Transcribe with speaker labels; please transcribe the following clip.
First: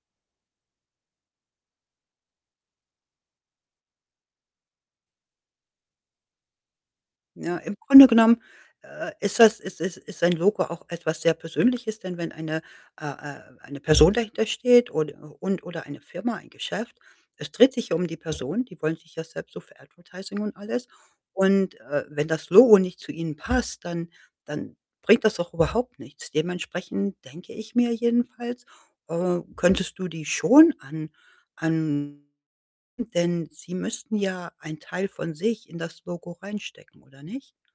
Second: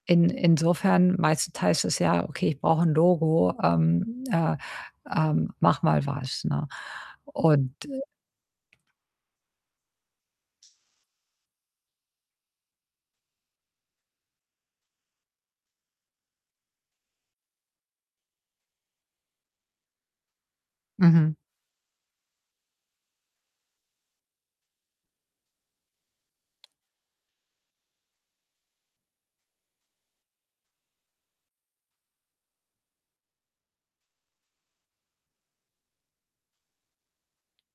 Speaker 1: In insofern, meistens heißt es ja: „Okay, ich brauche 'n Logo, ähm, äh, ähm, mach mal was“, ne?
Speaker 2: Ja, im
Speaker 1: Und, äh
Speaker 2: Grunde genommen, äh, ist das ist ist ist ein Logo auch etwas sehr Persönliches, denn wenn eine, äh, äh eine Person dahintersteht und u und oder der eine Firma, ein Geschäft, es dreht sich ja um die Person, die wollen sich ja selbst so für Advertising und alles
Speaker 1: Mhm.
Speaker 2: und, äh, wenn das Logo nicht zu ihnen passt, dann dann bringt das auch überhaupt nichts. Dementsprechend denke ich mir jedenfalls, äh, könntest du die schon an an denn sie müssten ja einen Teil von sich in das Logo reinstecken, oder nicht?